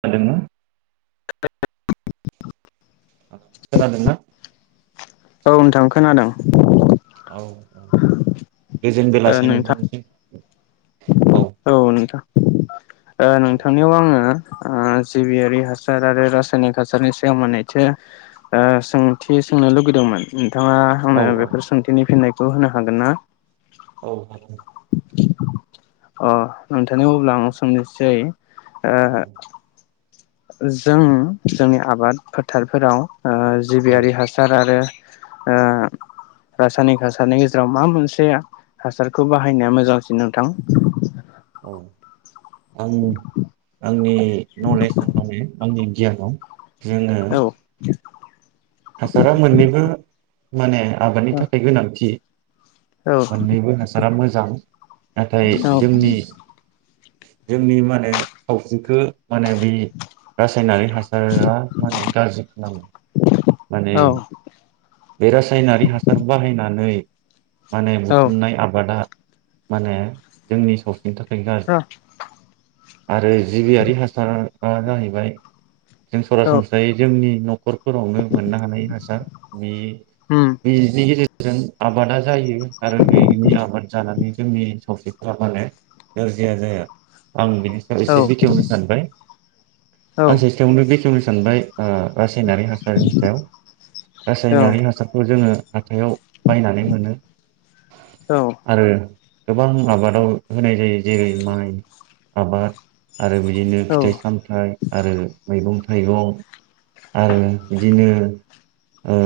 खोनादोंना? [unintelligible] खोनादोंना? औ नोंथां खोनादों। औ औ [inaudible] गोजोन ओ बेलासे नोंथां नोंथांनिसिम। औ। [unintelligible] ओ औ नोंथांनियाव आङो ओ जिबियारि हासार आरो रासायनिक हासारनि सायाव मानैथो सोंथि सोंनो लुगैदोंमोन। थाङा आंनो औ बेफोर सोंथिनि फिन्नाय बेखौ होनो हागोन ना? औ हागोन अ नोंथांनि अब्ला आं सोंनोसै ओ औ जों जोंनि आबाद फोथारफोराव ओ औ जिबियारि हासार आरो ओ‌ रासायनिक हासारनि गेजेराव मा मोनसे हासारखौ बाहायनाया मोजांसिन नोंथां? औ। आं आंनि नलेजाव माने आंनि गियानाव जोङो औ हासारा मोननैबो। माने आबादनि औ थाखाय गोनांथि। औ मोननैबो हासारा मोजां नाथाय जोंनि जोंनि माने सावस्रिखौ माने बै रासायनारि हासारा माने गाज्रि खालामो। माने औ बे रासायनारि हासार बाहायनाय नै माने बुथुमनाय आबादा माने जोंनि सा नि थाखाय गारज औ आरो जिबियारि हासार आ जाहैबाय जों औ सरासनस्रायै जोंनि न' खरफोराव मोननो हानाय हासार बे उम नि गेजेरजों जों आबादा जायो आरो बेनि आबाद जानानै जोंनि सावस्रिफोरा माने नोरजिया जाया। आं बिनि सायाव औ एसे बेखेवनो सानबाय औ आं सेसथायावनो बेखेवनो सान सानबाय ओ रासायनारि हासारनि रासायनारि हासारखौ जोङो हाथायाव बायनानै मोनो औ आरो गोबां आबादाव होनाय जायो जेरै माइ आबाद आरो बिदिनो औ फिथाइ-सामथाइ आरो मैगं-थाइगं आरो बिदिनो ओ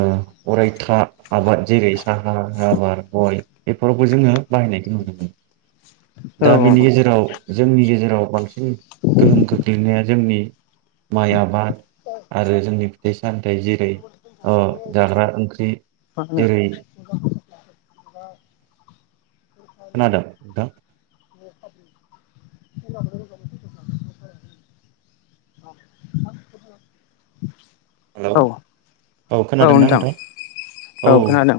अरायथा आबाद जेरै साहा राबार गय बेफोरावबो जोङो बाहायनायखौ नुनो मोनो। औ दा मा बिनि गेजेराव जोंनि गेजेराव बांसिन गोहोम खोख्लैनाया जोंनि माइ आबाद आरो जोंनि फिथाइ सामथाइ जेरै अ जाग्रा ओंख्रि मा होनो जेरै खोनादों नोंथां हेलौ, औ औ नोंथां औ खोनादों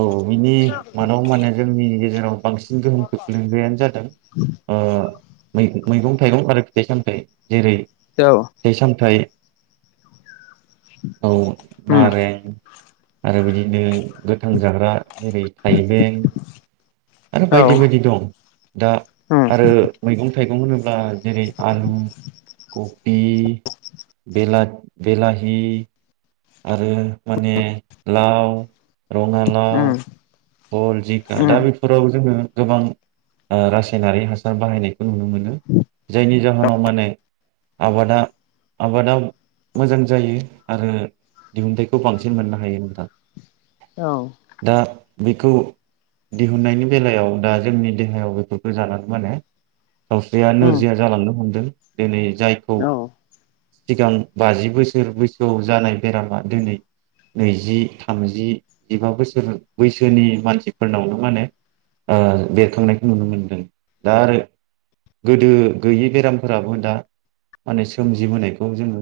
औ बिनि मादाव माने जोंनि गेजेराव बांसिन गोहोम खोख्लैग्रायानो जादों ओ मैगं थाइगं आरो फिथाइ-सामथाइ जेरै औ दै सामथाइ औ उम नारें आरो बिदिनो गोथां जाग्रा जेरै थाइबें आरो औ बायदि बायदि दं दा उम आरो मैगं थाइगं होनोब्ला जेरै आलु कबि बेला बेलाहि आरो माने लाव रङालाव उम भल जिंखि उम दा बेफोराव जोङो गोबां रासायनारि हासार बाहायनायखौ नुनो मोनो जायनि जाहोनाव माने आबादा आबादा मोजां जायो आरो दिहुनथायाइखौ बांसिन मोननो हायो नोंथां औ बेखौ दिहुनन्नायनि बेलायाव दा जोंनि देहायाव बेफोरखौ जानानै माने सावस्रिया उम नोरजिया जालांनो हमदों दिनै जायखौ औ सिगां बाजि बोसोर बैसोआव जानाय बेरामा दिनै नैजि थामजि जिबा बोसोर बैसोनि मानसिफोरनावनो ओ माने बेरखांनायखौ नुनो मोनदों दा आरो गोदो गैयि बेरामफोराबो दा माने सोमजिबोनायखौ जोङो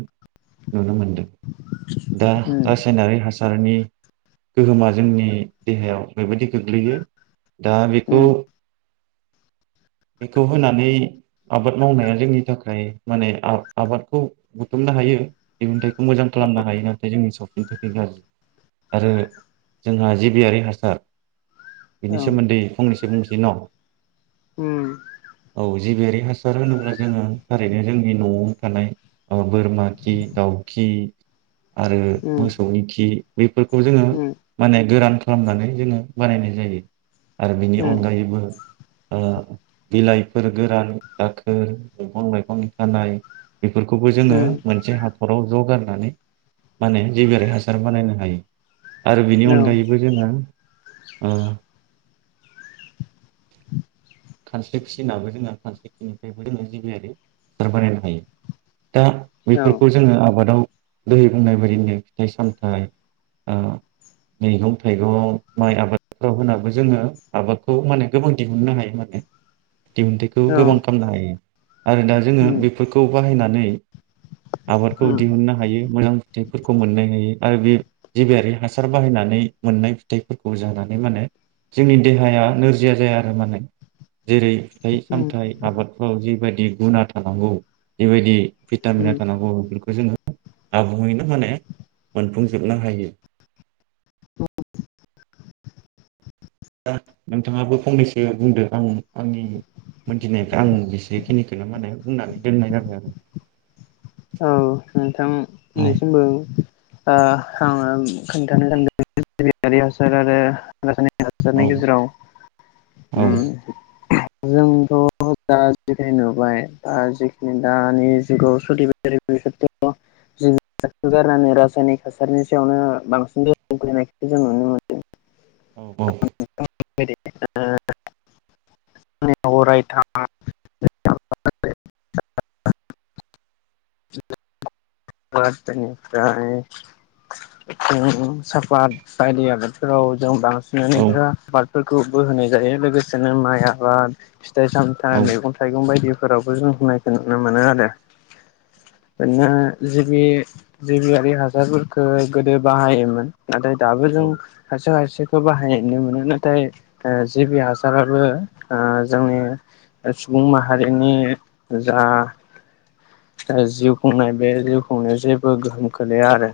नुनो मोनदों दा उम औ उम औ उम रासायनारि हासारनि गोहोमा जोंनि देहायाव बेरैबायदि गोग्लैयो दा बेखौ बेखौ होनानै आबाद मावनाया जोंनि थाखाय माने आबादखौ बुथुमनो हायो दिहुनथाइखौ मोजां खालामनो हायो नाथाय जोंनि सावस्रिनि थाखाय गाज्रि आरो जोंहाआ जिबियारि हासार बिनि उम उम औ सोमोन्दै फंनैसो बुंसै न औ जिबियारि हासार होनोब्ला जोङो थारैनो जोंनि नआव थानाय बोरमा खि दाउ खि आरो मोसौनि खि बैफोरखौ जोङो माने गोरान खालामनानै जोङो बानायनाय जायो आरो बिनि अनगायैबो ओ बिलाइफोर गोरान दाखोर दंफां लाइफं खानाय बेफोरखौबो जोङो मोनसे हाथराव ज गारनानै माने जि बेेराइ हासार बानायनो हायो आरो बिनि अनगायैबो जोङो ओ खानस्रि फिसिनाबो जोङो खानस्रि खिनिफ्रायबो जोङो जिबियारि हासार बानायनो हायो दा बेफोरखौ जोङो आबादाव दै बुंनाय बायदिनो फिथाइ-सामथाइ ओ मैगं थाइगं माइ आबादफ्राव होनाबो जोङो आबादखौ माने गोबां दिहुननो हायो माने दिहुनथाइखौ गोबां खालामनो हायो आरो दा जोङो बेफोरखौ बाहायनानै आबादखौ दिहुननो हायो मोजां फिथाइफोरखौ मोननाय नुयो आरो बे जिबियारि हासार बाहायनानै मोननाय फिथाइफोरखौ जानानै माने जोंनि देहाया नोरजिया जाया आरो माने जेरै फिथाइ सामथाइ आबादफ्राव जिबायदि गुना थानांगौ जिबायदि भिटामिना थानांगौ बेफोरखौ जोङो आबुङैनो माने मोनफुंजोबनो हायो। नोंथाङाबो फंनैसो बुंदो आं आंनि मोनथिनायखो आं बेसेखिनिखौनो माने बुंनानै दोननाय जाबाय आरो नोंथांनिसिमबो ओ आङो खोनथानो [unintelligible] हासार आरो रासायनारि हासार हासारनि गेजेराव औ उम जोंथ' दा जिखिनि नुबाय दा जिखिनि दानि जुगाव सोलिबाय जि गारनानै रासायनिक थासारनि सायावनो बांसिन गोहोम गोग्लैनायखौ जों नुनो मोनदों औ औ [unintelligible] बेनिफ्राय उम साफाद बायदि आबादफोराव जों औ बांसिनानो इदिनो फोरखौबो होनाय जायो लोगोसेनो माइ आबाद। फिथाइ सामथाइ औ मैगं थाइगं बायदि फोरावबो जों होनायखौ नुनो मोनो आरो दानिया जिबि जिबियारि हासारफोरखो गोदो बाहायोमोन। नाथाय दाबो औ जों हारसिं हारसि खौ बाहायनाय नुनो मोनो नाथाय ओ जिबि हासाराबो जोंनि सुबुं माहारिनि जा जिउ खुंनाय बे जिउ खुंनायाव जेबो गोहोम खोलैया आरो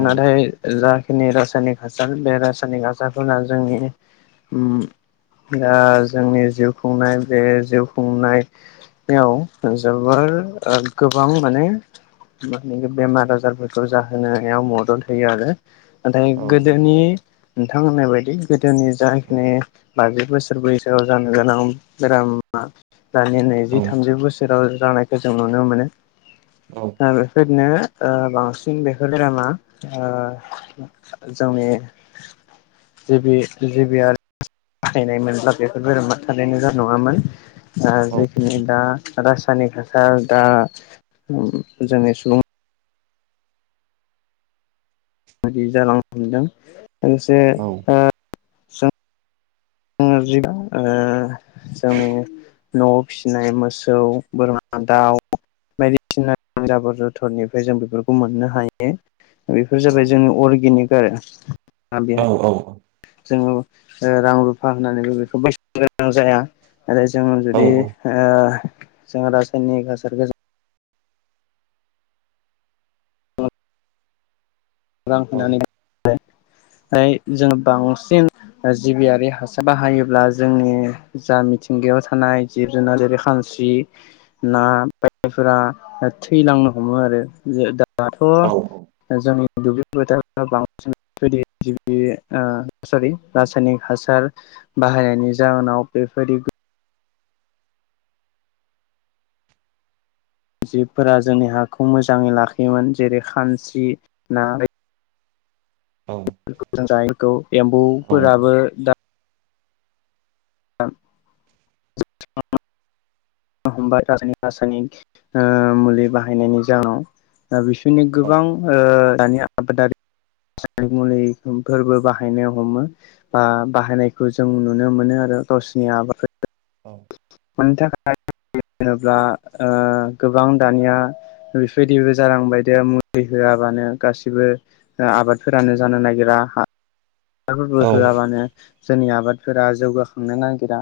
औ नाथाय जा खिनि रासायनिक हासार बे रासायनिक हासारफोरा जोंनि दा जोंनि जिउ खुंनाय बे जिउ खुंनायाव जोबोर ओ गोबां माने बेमार आजारफोरखौ जाहोनायाव मदद होयो आरो नाथाय गोदोनि नोंथांहोननाय बायदि गोदोनि जाखिनि बाजि बोसो र बैसोआव जानो गोनां बेरामा दानि औ नैजि थामजि बोसोराव जानायखौ जों नुनो मोनो। औ ओ बेफोरबायदिनो ओ बांसिन बेफोर बेरामा ओ जोंनि जिबि जिबियारि बाहायनाय मोनब्ला बेफोर बेरामा थारैनो जानाय नङामोन। जा जिखिनि दा रासायनिक हासार दा-दा जोंनि सुबुं मादि जालांनो हमदों मोनसे ओ सों [unintelligible] ओ जोंनि न'वाव फिसिनाय मोसौ बोरमा दाउ बायदिसिना जाबर जथरनिफ्राय जों बेफोरखौ मोननो हायो। बेफोर जाबाय जोंनि अर्गेनिक [unintelligible] औ बेहाय औ जोङो रां रुफा होनानैबो बेखौ बायनो गोनां जाया। आरो जों जुदि ओ जोंहा रासायनिक हासारखो जों [unintelligible] जों बांसिन जिबियारि हासार बाहायोब्ला जोंनि जा मिथिंगायाव थानाय जिब जुनार जेरै खानस्रि ना बायदिफोरा थैलांनो हमो आरो [unintelligible] दाथ' जों दुब्लि बोथारफ्राव बांसिन बेफोर बायदि ओ रासायनिक हासार बाहायनायनि जाहोनाव बेफोरबायदि जिबफोरा जोंनि हाखौ मोजाङै लाखियोमोन जेरै खानस्रि ना जों जायखौ औ एम्बौफोराबो दा [unintelligible] हमबाय द रासायनिक ओ मुलि बाहायनायनि जाहोनाव बिसोरनि गोबां ओ दानि आबादारि मुलि फोरबो बाहायनो हमो बा बाहायनायखौ जों नुनो मोनो आरो गावसोरनि आबाद मानि थाखाय होनोब्ला ओ गोबां दानिया बेफोरबायदिबो जालांबायदो मुलि होआबानो गासिबो आबादफोरानो जानो नागिरा हा औ हासारफोरबो होआबानो जोंनि आबाद फोरा जौगाखांनो नागिरा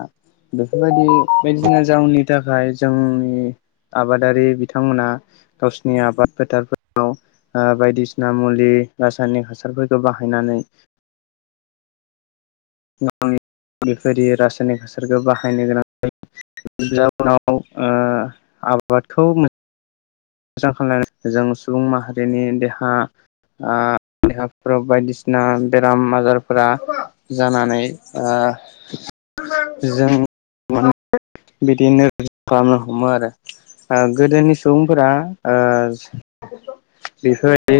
बेफोरबायदि बायदिसिना जाउनि थाखाय जोंनि आबादारि बिथांमोना गावसिनि आबाद फोथारफोराव ओ बायदिसिना मुलि रासायनिक हासारफोरखौ बाहायनानै [unintelligible] बेफोरदि रासायनिक हासारखौ बाहायनो गोनां जायो जाउनाव ओ आबादखौ [unintelligible] जों सुबुं माहारिनि देहा ओ देहाफोराव बायदिसिना बेराम आजारफोरा जानानै ओ जों बिदिनोज खालामनो हमो आरो ओ गोदोनि सुबुं फोरा ओ बेफोरबायदि